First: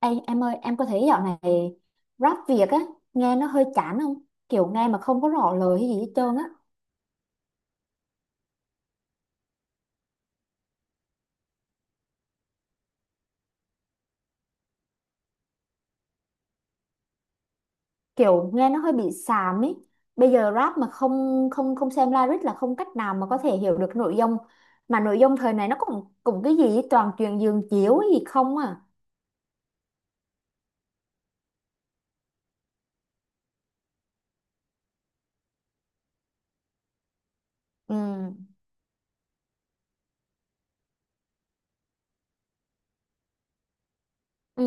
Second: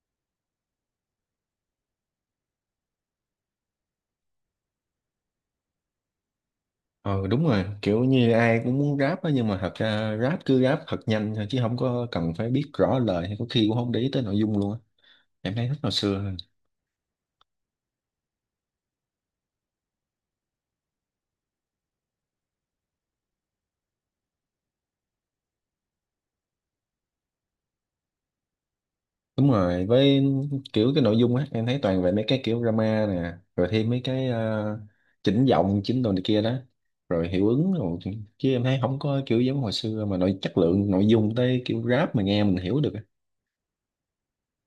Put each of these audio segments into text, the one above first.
Ê, em ơi, em có thấy dạo này rap Việt á, nghe nó hơi chán không? Kiểu nghe mà không có rõ lời hay gì hết trơn á. Ờ đúng rồi, kiểu như ai cũng muốn rap á nhưng mà thật ra rap cứ rap thật nhanh thôi chứ không có cần phải biết rõ lời hay có khi cũng không để ý tới nội dung luôn á. Em thấy thích hồi xưa hơn. Kiểu nghe nó hơi bị xàm ấy. Bây giờ rap mà không không không xem lyric là không cách nào mà có thể hiểu được nội dung. Mà nội dung thời này nó cũng cũng cái gì ấy, toàn chuyện giường chiếu ấy gì không à. Đúng rồi, với kiểu cái nội dung á em thấy toàn về mấy cái kiểu drama nè, rồi thêm mấy cái chỉnh giọng, chỉnh đồ này kia đó, rồi hiệu ứng Ừ. rồi chứ em thấy không có kiểu giống hồi xưa mà nội chất lượng nội dung tới kiểu rap mà nghe mình hiểu được á. Ừ.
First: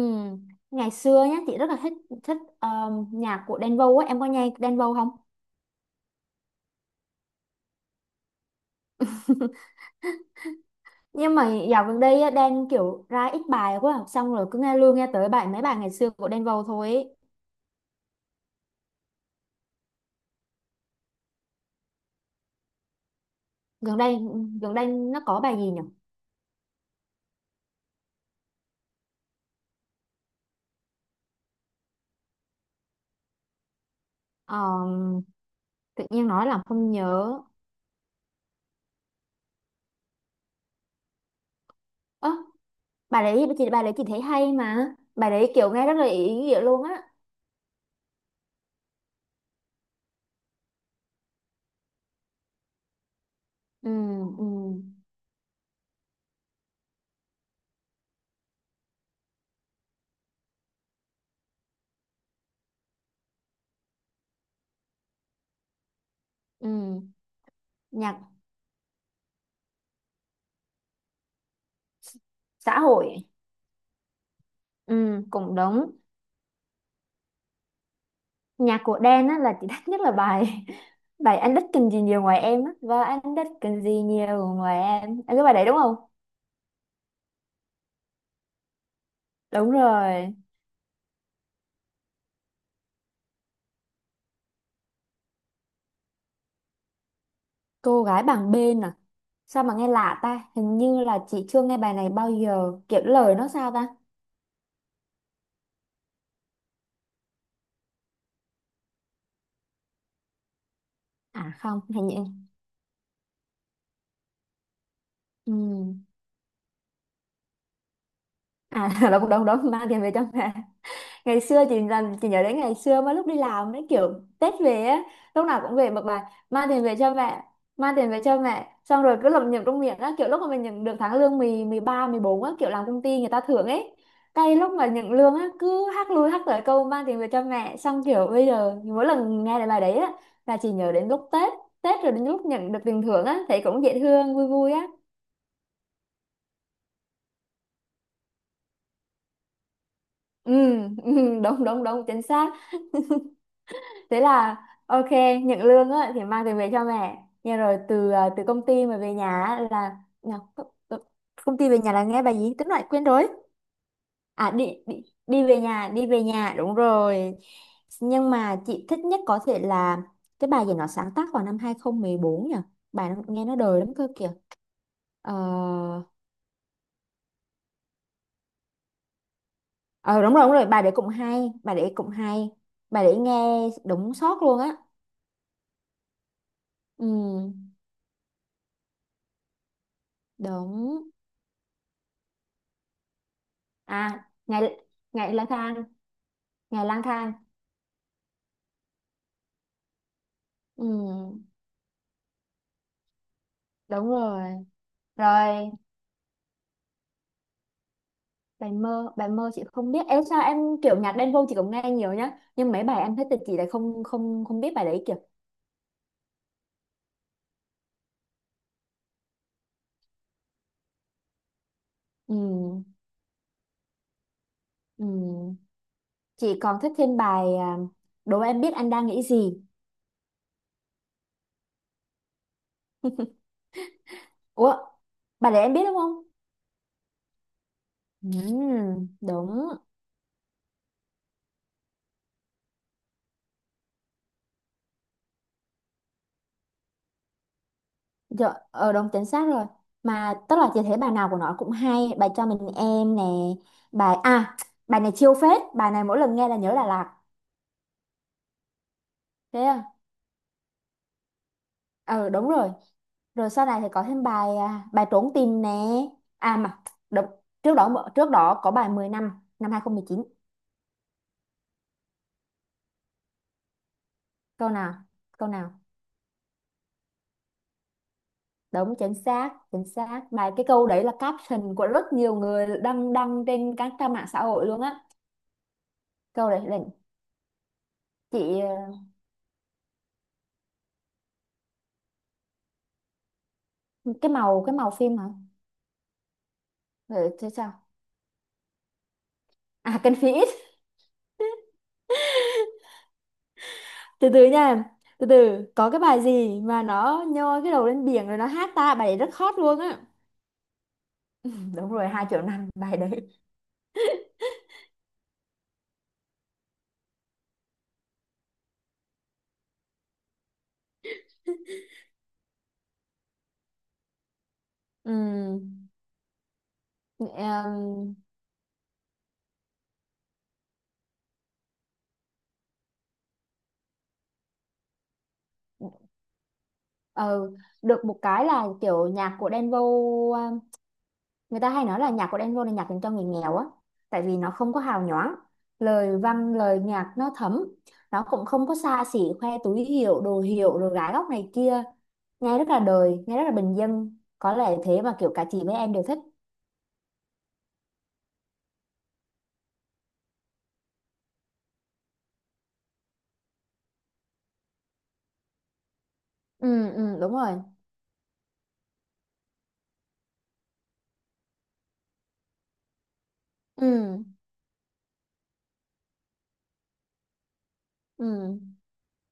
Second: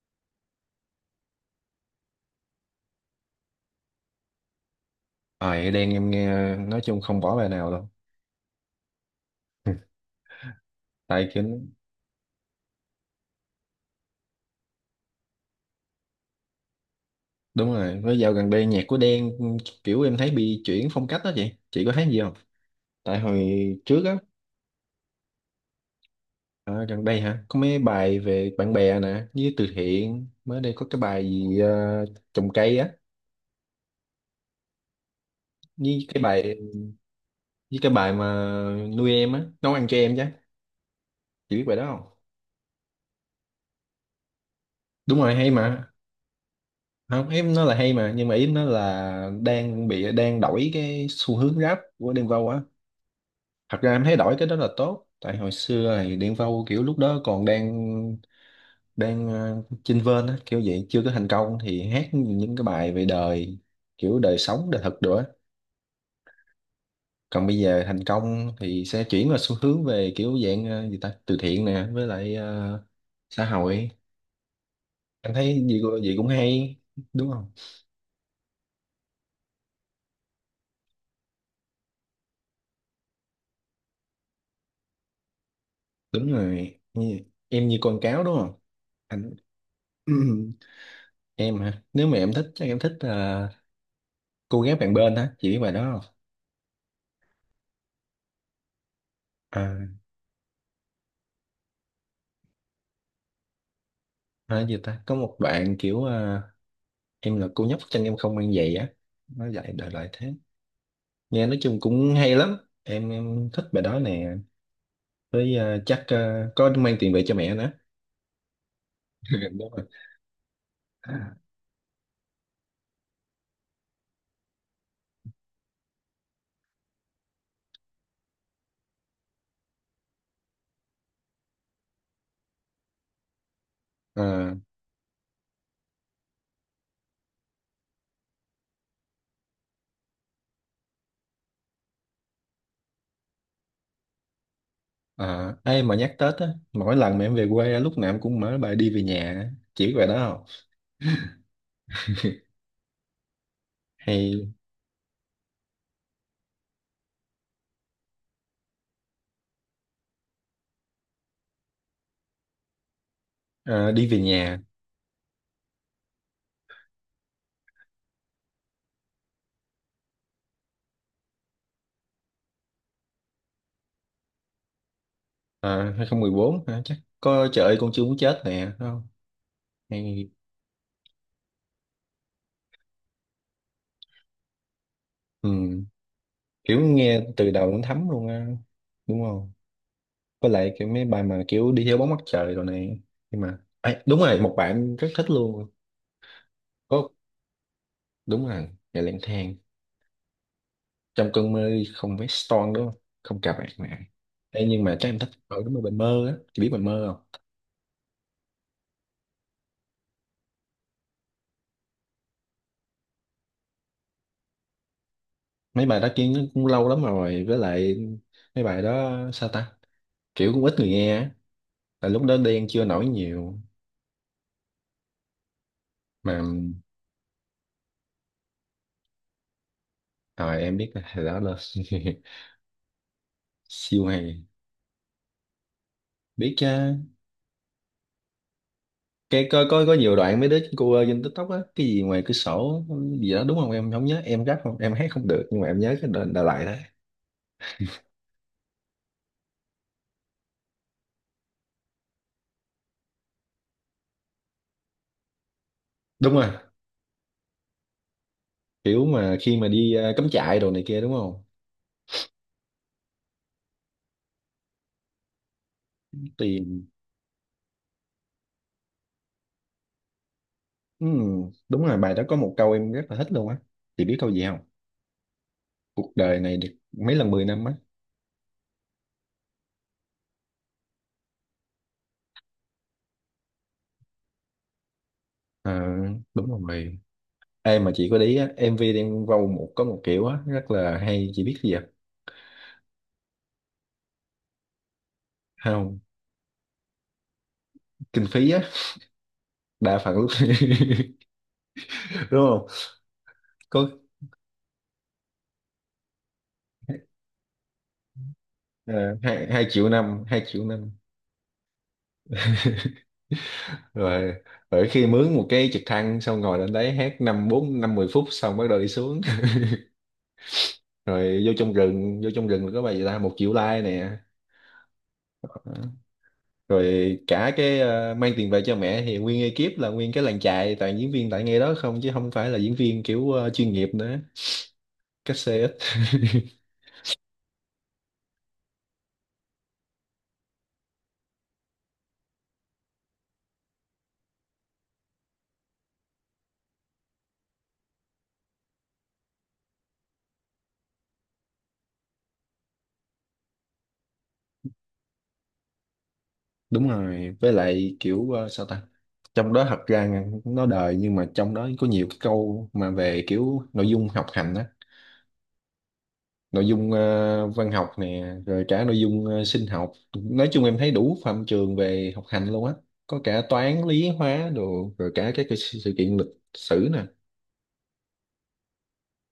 Ngày xưa nhá, chị rất là thích thích nhạc của Đen Vâu á, em có nghe Đen Vâu không? Ờ à, đen em nghe nói chung không bỏ bài nào đâu. Tại Nhưng kiểu mà dạo gần đây á, Đen kiểu ra ít bài quá à. Xong rồi cứ nghe luôn nghe tới bài mấy bài ngày xưa của Đen Vâu thôi ý. đúng rồi với dạo gần đây nhạc của Đen kiểu em thấy bị chuyển phong cách đó chị có thấy gì không tại hồi gần trước á. đây gần đây nó có bài gì nhỉ? À, gần đây hả có mấy bài về bạn bè nè với từ thiện mới đây có cái bài gì trồng cây á Ờ, với tự cái nhiên nói bài là không nhớ. với cái bài mà nuôi em á nấu ăn cho em chứ chị biết bài đó không. Ơ, bài đấy chị thấy hay, mà Đúng bài rồi hay đấy kiểu nghe mà, rất là ý nghĩa luôn á. không em nói là hay mà nhưng mà ý em nói là đang bị đang đổi cái xu hướng rap của Đen Vâu á. Thật Ừ, ra em thấy đổi ừ, cái đó là tốt tại hồi xưa thì Đen Vâu kiểu lúc đó còn đang đang ờ, chênh vênh á kiểu vậy chưa có thành công thì hát những cái bài về đời kiểu đời sống đời thực nữa. ừ. Còn bây giờ thành Nhạc công thì sẽ chuyển vào xu hướng về kiểu dạng gì ta từ thiện nè với lại xã hội. xã hội. Ừ, Anh cũng thấy đúng. Gì cũng hay đúng không. Nhạc của Đen á là chị thích nhất là bài bài anh đích cần gì nhiều ngoài em á và anh đích cần gì nhiều ngoài em à, cái bài đấy đúng không? Đúng rồi. Em như con cáo đúng không anh. Đúng rồi. Em hả nếu mà em thích chắc em thích cô gái bạn bên hả chị biết bài đó không. Cô gái bằng bên à? Sao à, mà nghe lạ ta, hình như là chị chưa nghe bài này bao giờ, kiểu lời nó sao ta. à gì ta có một bạn kiểu em là cô nhóc chân em không mang giày á, nó dạy đời lại thế nghe À nói chung không, hình cũng như. hay lắm. Em thích bài đó nè Ừ. với chắc có mang tiền về cho mẹ nữa. À là cũng đúng Đúng đúng, rồi. mang tiền về trong nhà. Ngày xưa chị làm, chị nhớ đến ngày xưa mà lúc đi làm đấy, kiểu Tết về á, lúc nào cũng về một bài mang tiền về cho mẹ, mang tiền về cho mẹ, xong rồi cứ lẩm nhẩm trong miệng á, kiểu lúc mà mình nhận được tháng lương 10, 13, 14 á, kiểu làm công ty người ta thưởng ấy. à, Cái lúc mà nhận lương á cứ hát lui hát tới câu mang tiền về cho mẹ, xong kiểu bây giờ mỗi lần nghe lại bài đấy á là chị nhớ đến lúc Tết. Tết rồi đến lúc nhận được tiền thưởng á thấy cũng dễ thương, vui vui á. Ai mà nhắc Tết á, mỗi lần mà em về quê á, lúc nào em cũng mở bài đi về nhà á. Chỉ biết bài đó không. Ừ, ừ, đúng đúng đúng, chính xác. Thế Hay. là ok. Nhận lương á thì mang tiền về cho mẹ, nhưng rồi từ công ty mà về nhà á là nhờ, co- co- công ty về nhà là nghe bài gì tính lại quên rồi. Ờ, đi về à nhà. đi, đi đi về nhà, đi về nhà, đúng rồi. Nhưng mà chị thích nhất có thể là cái bài gì nó sáng tác vào năm 2014 nhỉ? Bài nó, nghe nó đời lắm cơ kìa. Ờ. Ờ, 2014 hả chắc có trời ơi con chưa muốn chết nè đúng không. Ờ, Hay, đúng rồi đúng rồi, bài đấy cũng hay, bài đấy cũng hay. Bài đấy nghe đúng sót luôn á. ừ, kiểu nghe từ Ừ. đầu đến thấm luôn á đúng không. Với lại cái Đúng. mấy bài mà kiểu đi theo bóng mặt trời rồi này, nhưng mà Ê, đúng À rồi một ngày, bạn rất thích ngày lang luôn. thang, ngày lang Có, thang. đúng rồi ngày lang thang Ừ, trong cơn mơ không phải Stone đúng không không cà bạn mẹ. đúng rồi. Ê, nhưng mà chắc em thích ở Rồi đúng rồi bài mơ á chị biết bài mơ không. bài mơ, bài mơ chị không biết. Ê, sao em, kiểu nhạc Đen Vâu chị cũng nghe nhiều nhá, nhưng mấy bài em thích thì chị lại không không không biết bài đấy kìa. Mấy bài đó kia nó cũng lâu lắm rồi với lại mấy bài đó sao ta kiểu cũng ít người nghe á tại lúc Ừ. đó đen chưa nổi nhiều Ừ. mà Chị còn thích thêm bài đố em biết anh đang nghĩ gì. rồi em biết là hồi đó là siêu hay. Ủa, bài đấy em biết đúng không? Biết chứ. Ừ. Cái Đúng. có nhiều đoạn mấy đứa cô ơi trên TikTok á cái gì ngoài cửa sổ gì đó đúng không em không nhớ em rap không em hát không được nhưng mà em nhớ cái đoạn Đà Lạt đó. Dạ, đúng chính xác rồi. Mà tức là chị thấy bài nào của nó cũng hay, bài cho mình em nè, bài à, bài này chiêu phết, bài này mỗi Đúng lần nghe rồi là nhớ Đà Lạt. kiểu mà khi Thế mà à? đi cắm trại đồ này kia đúng không. Ờ đúng rồi. Rồi sau này thì có thêm bài trốn tìm nè. À mà Thì đúng, trước đó có bài 10 năm, năm 2019. ừm, đúng rồi bài đó có một câu em rất là thích luôn á chị biết câu gì không. Câu nào? Câu nào? Cuộc đời này được mấy lần 10 năm á. Đúng chính xác, chính xác. Mà cái câu đấy là caption của rất nhiều người đăng đăng trên các trang mạng xã hội luôn á. Ờ, Câu đấy đúng là rồi. Em mà chị có để ý á MV chị, Đen Vâu một có một kiểu á rất là hay chị biết gì vậy ờ, cái màu phim hả? không. Ừ. Kinh phí á đa À, phần Cần Phí lúc ít. đúng không có. Từ từ nha. Từ từ. Có cái bài gì mà nó nhô cái đầu lên biển rồi nó hát ta, bài Ờ, đấy rất hai hot hai luôn triệu á. năm, 2 triệu năm Đúng rồi, 2 triệu năm bài đấy. rồi. Rồi khi mướn một cái trực thăng xong ngồi lên đấy hát năm bốn năm mười phút xong bắt đầu đi xuống. Rồi vô trong rừng, vô trong rừng là có bài gì ta 1 triệu like nè. Đó. Ừm. Rồi cả cái Em, mang tiền về cho mẹ thì nguyên ekip là nguyên cái làng chài toàn diễn viên tại ngay đó không chứ không phải là diễn viên kiểu chuyên nghiệp nữa. Cách xe ít. ờ. Được một cái là kiểu nhạc của Đen Vâu à, người ta hay nói là nhạc của Đen Vâu là nhạc dành cho người nghèo á. Tại vì nó không có hào nhoáng, lời văn, lời nhạc nó thấm. Nó cũng không có xa xỉ khoe túi hiệu, đồ hiệu rồi gái góc này kia. Nghe rất là đời, nghe rất là bình dân. Có lẽ thế mà kiểu cả chị với em đều thích. Đúng rồi với lại kiểu sao ta, trong đó thật ra nó đời nhưng mà trong đó có nhiều cái câu mà về kiểu nội dung học hành á, nội Ừ. dung Ừ, đúng rồi. văn học nè rồi cả nội dung sinh học. Nói chung em thấy đủ phạm trường về học hành luôn á, có cả toán lý Ừ. hóa đồ rồi cả các cái sự sự kiện lịch sử nè. Ừ.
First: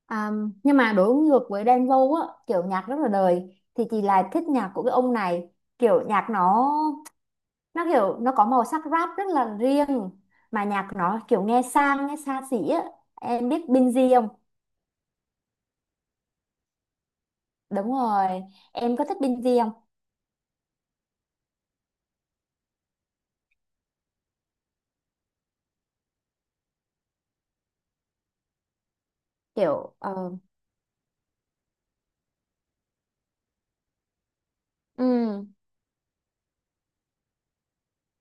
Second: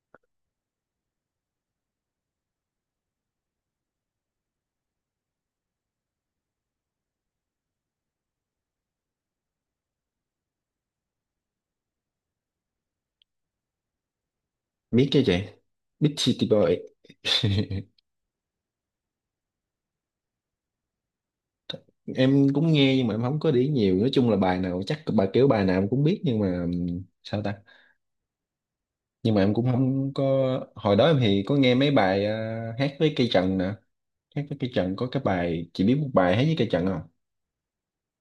À, nhưng mà đối ngược với Đen Vâu á, kiểu nhạc rất là đời, thì chị lại thích nhạc của cái ông này. Kiểu nhạc nó kiểu nó có màu sắc rap rất là riêng, mà nhạc nó kiểu nghe sang, nghe xa xỉ á. Em biết Binz không? Biết chứ chị, biết City Boy. Đúng rồi. Em có thích Binz không? Em cũng nghe nhưng mà em không có để ý nhiều nói chung là bài nào chắc bài kiểu bài nào em cũng biết nhưng mà sao ta nhưng mà em cũng Kiểu không có. Hồi đó em thì có nghe mấy bài hát với cây trần nè, hát với cây trần có cái ừ, bài chị biết một bài hát với cây trần không.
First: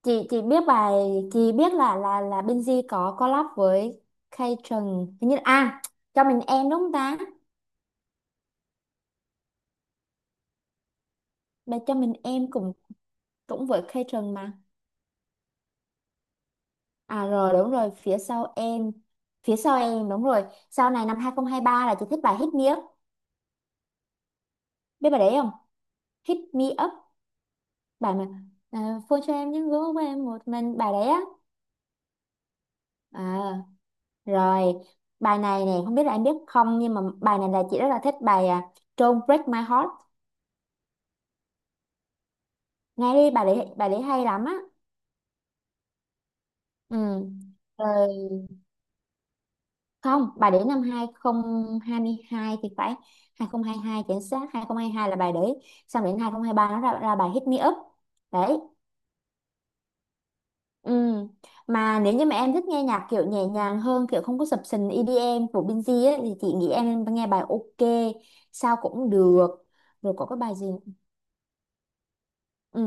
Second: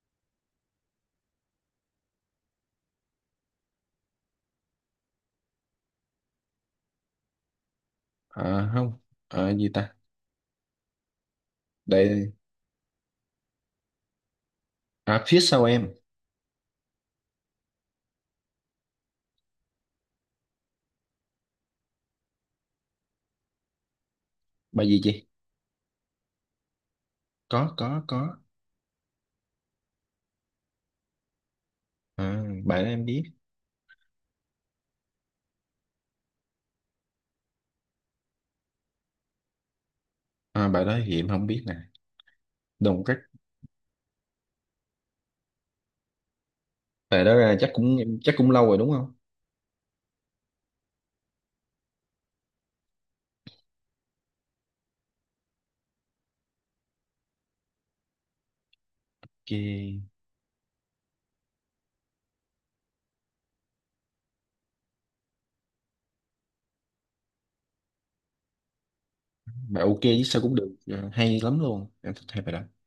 chị biết bài chị biết là Binz có collab với Kay Trần hình như, à, cho mình em đúng không ta? À không. À, gì ta Bài cho mình đây. em cũng cũng với catering mà. À phía sau em. À rồi, đúng rồi, phía sau em, phía sau em, đúng rồi. Sau này năm 2023 là chị thích bài Hit Me Up. Bài gì Biết bài chị. đấy không? Hit Me Up, có có bài mà, có phone cho em những gỗ của em một mình, bài đấy á. À, bài đó em biết. À rồi. Bài này nè, không biết là em biết không, nhưng mà bài này là chị rất là thích, bài Don't Break My Heart. À, bài đó thì em không biết nè, đồng Nghe cát. đi, bài đấy hay lắm á. Bài Ừ. đó ra chắc cũng em Rồi. chắc cũng lâu rồi đúng không. Không, bà để năm 2022 thì phải. 2022 chính xác, 2022 là bà để. Xong đến 2023 nó ra, bài Hit Me Up đấy. Ok. Ừ. Mà nếu như mà em thích nghe nhạc kiểu nhẹ nhàng hơn, kiểu không có sập sình EDM của Binz ấy, thì chị nghĩ em nghe bài OK sao cũng được. Bài ok Rồi chứ có cái sao bài cũng gì. được, à, hay lắm luôn em thích hai bài đó. Ừ.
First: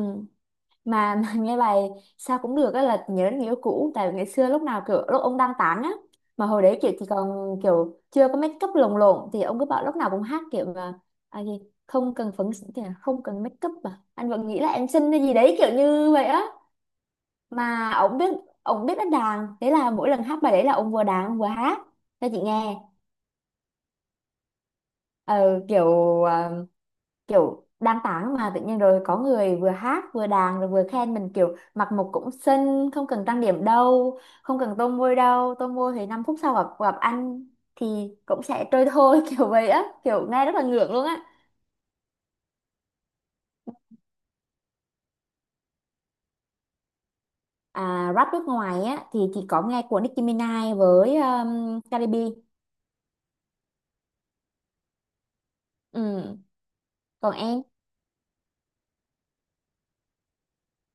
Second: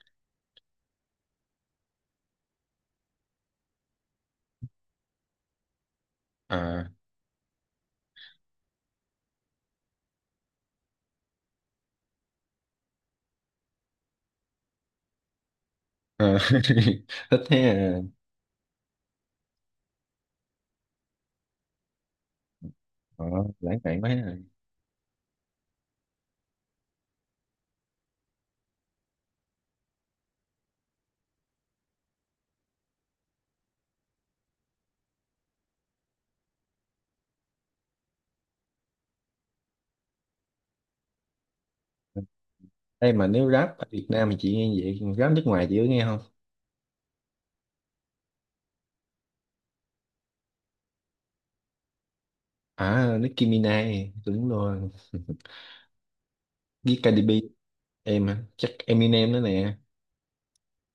Mà, mà nghe bài sao cũng được á là nhớ đến người yêu cũ, tại vì ngày xưa lúc nào kiểu lúc ông đang tán á, mà hồi đấy À, kiểu chỉ còn kiểu chưa có make up lồng lộn thì ông cứ bảo lúc nào cũng hát kiểu mà, à gì không cần phấn, thì là không cần make up, à anh vẫn nghĩ là em xinh hay gì đấy, kiểu như vậy à á. thích thế Mà à. ông biết đánh đàn, thế là mỗi lần hát bài đấy là ông vừa đàn ông vừa hát cho chị nghe. Ờ, lãng mạn quá à. Ờ, kiểu ờ, kiểu đang tán mà tự nhiên rồi có người vừa hát vừa đàn rồi vừa khen mình, kiểu mặc một cũng xinh, không cần trang điểm đâu, không cần tô môi đâu, tô môi thì 5 phút sau gặp gặp anh thì cũng sẽ trôi thôi kiểu vậy á, kiểu nghe rất là ngượng luôn á. Đây mà nếu rap ở Việt Nam thì chị nghe vậy còn rap nước ngoài chị có nghe không. À, rap nước ngoài á thì chỉ có nghe của Nicki Minaj với Cardi B. À Nicki Minaj đúng rồi Ừ. với Cardi B. Còn em. Em à, chắc Eminem nữa nè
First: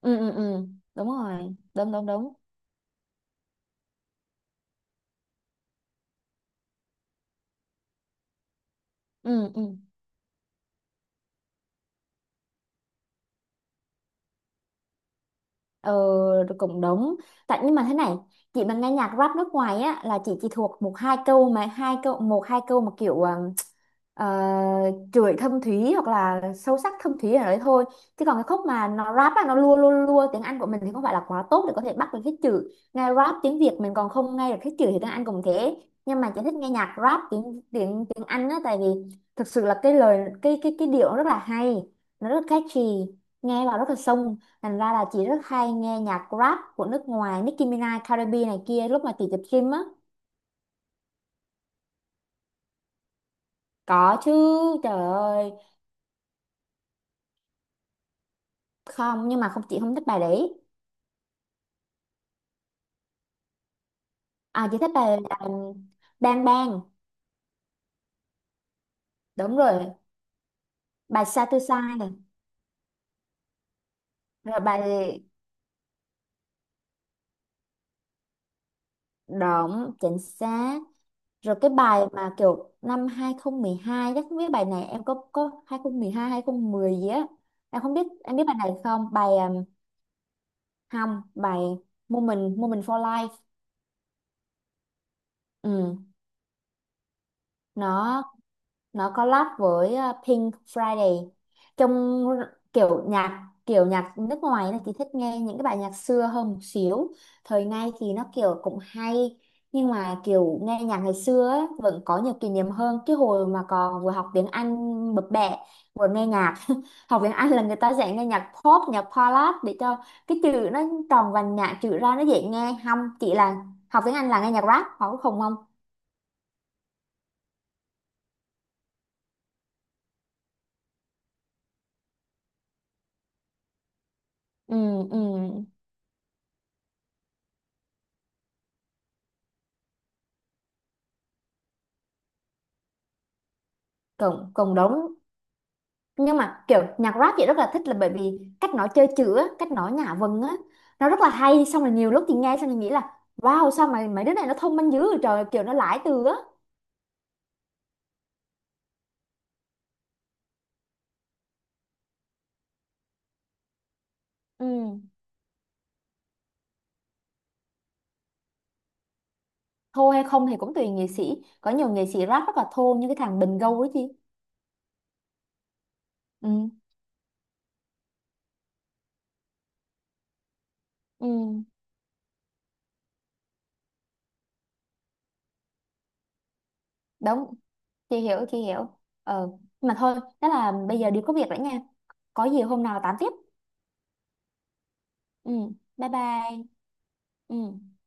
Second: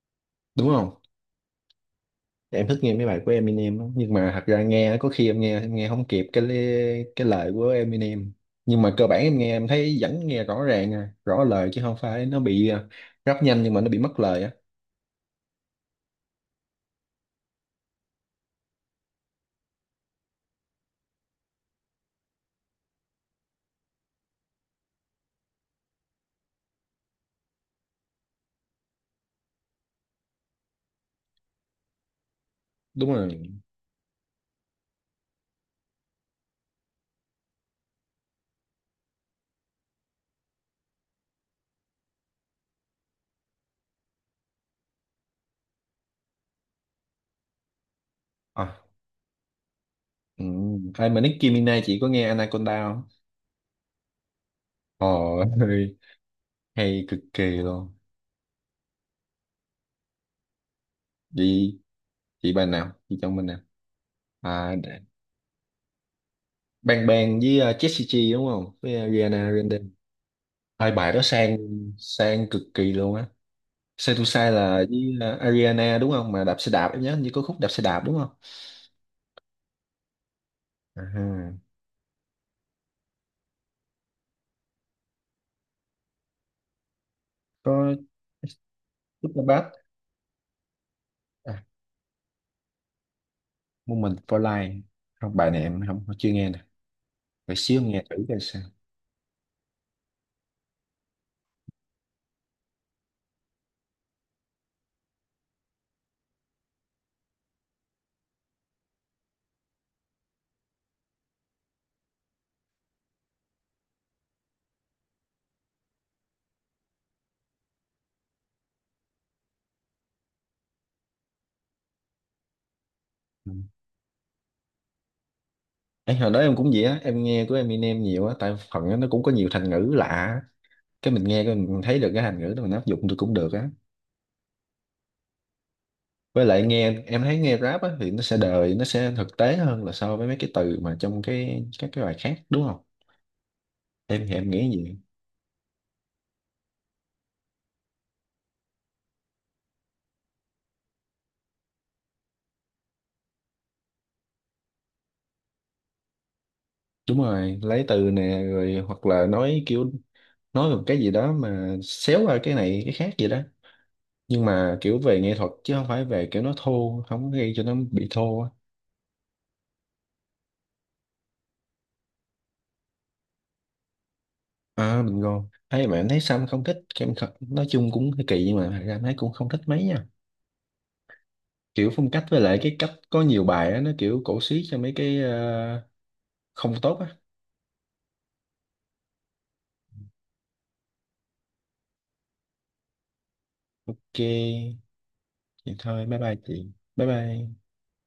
Ừ, ừ, ừ. đúng không. Đúng rồi, đúng đúng đúng. Em thích nghe mấy bài của Eminem á, nhưng mà thật ra nghe có khi em nghe không kịp cái cái lời của Eminem nhưng mà cơ bản em nghe Ừ, ừ. em thấy vẫn nghe rõ ràng, rõ lời chứ không phải nó bị rap nhanh nhưng mà nó bị mất lời á. Ờ rồi, cũng đúng. Tại nhưng mà thế này, chị mà nghe nhạc rap nước ngoài á là chị chỉ thuộc một hai câu, mà hai câu, một hai câu mà kiểu chửi thâm thúy hoặc là sâu sắc thâm thúy ở đấy thôi, chứ còn cái khúc mà nó rap á nó lua lua lua, tiếng Anh của mình thì không phải là quá tốt để có thể bắt được hết chữ. Nghe Đúng rồi. rap tiếng Việt mình còn không nghe được hết chữ thì tiếng Anh cũng thế. Nhưng mà chị thích nghe nhạc rap tiếng tiếng tiếng Anh á, tại vì thực sự là cái lời, cái điệu nó rất là hay, nó rất catchy, nghe vào rất là sông. Thành ra là chị rất hay nghe nhạc rap của nước ngoài, Nicki Minaj, Cardi B này à, kia, lúc mà chị tập gym á. ừ. Ai mà Nicki Minaj chị có nghe Anaconda không. Có chứ. Trời Ồ, ơi. hay, hay cực kỳ luôn. Không, nhưng mà không, chị không thích bài đấy. Chị chị bài nào? Chị chọn bên nào? À À, chị thích để- bài là Bang Bang. Bang Bang với Jessie J đúng không? Với Rihanna Đúng Grande. rồi. Hai bài đó Bài Sai sang, Tôi Sai này. sang cực kỳ luôn á. Sai tu sai Rồi là bài với Ariana đúng không mà đạp xe đạp em nhớ hình như có khúc đạp xe đạp đúng không. Động Chính Xác. à, Rồi cái bài mà kiểu năm 2012, chắc không biết bài này em có, 2012, 2010 gì á. Em có không biết em biết bài này không? Bài Super Bad. không, bài à, Moment Moment for Life. Moment for Life không bài này em Ừ. không chưa nghe nè, phải xíu nghe thử Nó coi sao. nó collab với Pink Friday. Trong kiểu nhạc nước ngoài này thì thích nghe những cái bài nhạc xưa hơn một xíu, thời nay thì nó kiểu cũng hay. Nhưng mà kiểu nghe nhạc ngày xưa á, vẫn có nhiều kỷ niệm hơn, cái hồi mà còn vừa học tiếng Anh bập bẹ, vừa nghe nhạc. Học tiếng Anh là người ta sẽ nghe nhạc pop, nhạc ballad để cho cái chữ nó tròn vành nhạc chữ ra, nó dễ nghe, không chị, Ừ. là học tiếng Anh là nghe nhạc rap họ cũng không không. Ê, hồi đó em cũng vậy á em nghe của Eminem nhiều á tại phần á, nó cũng có nhiều thành ngữ lạ á, cái mình nghe cái mình thấy được cái thành ngữ đó mình áp dụng được cũng được á. Ừ, ừ. Với lại nghe em thấy nghe rap á thì nó sẽ đời nó sẽ thực tế hơn là so với mấy cái từ mà trong cái các cái bài khác đúng không. Em thì em cộng nghĩ cộng đồng. gì. Nhưng mà kiểu nhạc rap chị rất là thích là bởi vì cách nó chơi chữ á, cách nó nhả vần á, nó rất là hay. Xong rồi nhiều lúc thì nghe xong thì nghĩ là wow, sao mà mấy đứa này nó thông minh dữ vậy trời, kiểu nó lãi từ á. Đúng rồi, lấy từ nè rồi hoặc là nói kiểu nói một cái gì đó mà xéo qua cái này cái khác gì đó, nhưng mà kiểu Ừ. về nghệ thuật chứ không phải về kiểu nó thô không có gây cho nó bị thô á. Thô hay không thì cũng tùy nghệ sĩ, có nhiều nghệ sĩ rap rất là thô như cái thằng Bình Gâu ấy chị. À mình ngon thấy mà em thấy Sam không Ừ. thích, em nói chung cũng hơi kỳ nhưng mà thật ra em thấy cũng không thích mấy nha, Ừ. kiểu phong cách với lại cái cách có nhiều bài á nó kiểu cổ xí cho mấy cái không tốt á. Đúng, chị hiểu chị hiểu. Ờ, mà thôi, đó là bây giờ đi có việc rồi nha. Có gì hôm nào tám tiếp. Ok Ừ. vậy thôi Bye bye bye bye. chị, bye bye. Ừ.